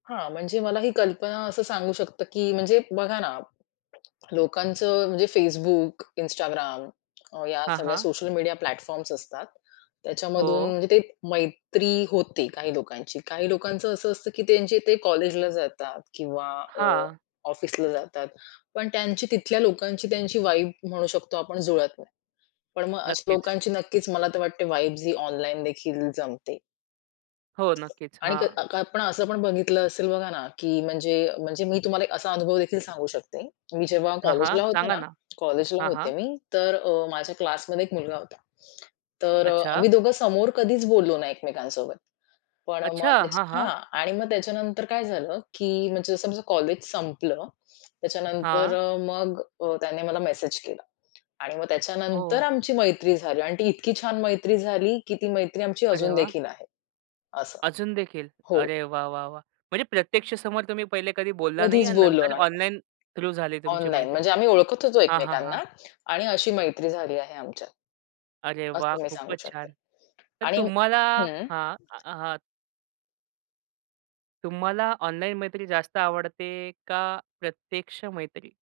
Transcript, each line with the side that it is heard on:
left: हां, म्हणजे मला ही कल्पना असं सांगू शकतं, की म्हणजे बघा ना, लोकांचं म्हणजे Facebook, Instagram या
right: हां,
left: सगळ्या
right: हां.
left: सोशल मीडिया प्लॅटफॉर्म्स असतात. त्याच्यामधून
right: हो.
left: म्हणजे ते मैत्री होती काही लोकांची. काही लोकांचं असं असतं, की त्यांचे ते कॉलेजला जातात किंवा अ,
right: हां.
left: ऑफिसला जातात. पण त्यांची तिथल्या लोकांची त्यांची वाइब म्हणू शकतो आपण जुळत नाही. पण मग अशा
right: नक्कीच.
left: लोकांची नक्कीच मला तर वाटते ही वाइब्स ऑनलाईन देखील जमते.
right: हो, नक्कीच.
left: आणि क
right: हां.
left: अ, आपण असं पण बघितलं असेल बघा ना, की म्हणजे म्हणजे मी तुम्हाला एक असा अनुभव देखील सांगू शकते. की मी जेव्हा
right: हां, हां.
left: कॉलेजला होते
right: सांगा
left: ना,
right: ना.
left: कॉलेजला
right: हां,
left: होते
right: हां.
left: मी, तर माझ्या क्लासमध्ये एक मुलगा होता. तर अ,
right: अच्छा.
left: आम्ही दोघं समोर कधीच बोललो नाही एकमेकांसोबत. पण
right: अच्छा.
left: मध्येच
right: हां,
left: हां
right: हां.
left: आणि मग त्याच्यानंतर काय झालं? की म्हणजे समजा कॉलेज संपलं त्याच्यानंतर
right: हां.
left: मग अ, त्याने मला मेसेज केला. आणि मग त्याच्यानंतर
right: हो.
left: आमची मैत्री झाली आणि ती इतकी छान मैत्री झाली, की ती मैत्री आमची
right: अरे
left: अजून
right: वा!
left: देखील आहे. असं.
right: अजून देखील.
left: हो.
right: अरे वाह! वाह! वाह! म्हणजे प्रत्यक्ष समोर तुम्ही पहिले कधी बोलला नाही
left: कधीच
right: आणि
left: बोललो
right: नंतर
left: नाही.
right: ऑनलाईन थ्रू झाली तुमची
left: ऑनलाईन
right: मैत्री.
left: म्हणजे आम्ही ओळखत होतो
right: हां, हां, हां.
left: एकमेकांना आणि अशी मैत्री झाली आहे आमच्यात.
right: अरे वाह!
left: असं मी सांगू
right: खूपच छान.
left: शकते.
right: तर
left: आणि
right: तुम्हाला
left: हं.
right: हां अ, हां. तुम्हाला ऑनलाईन मैत्री जास्त आवडते का प्रत्यक्ष मैत्री?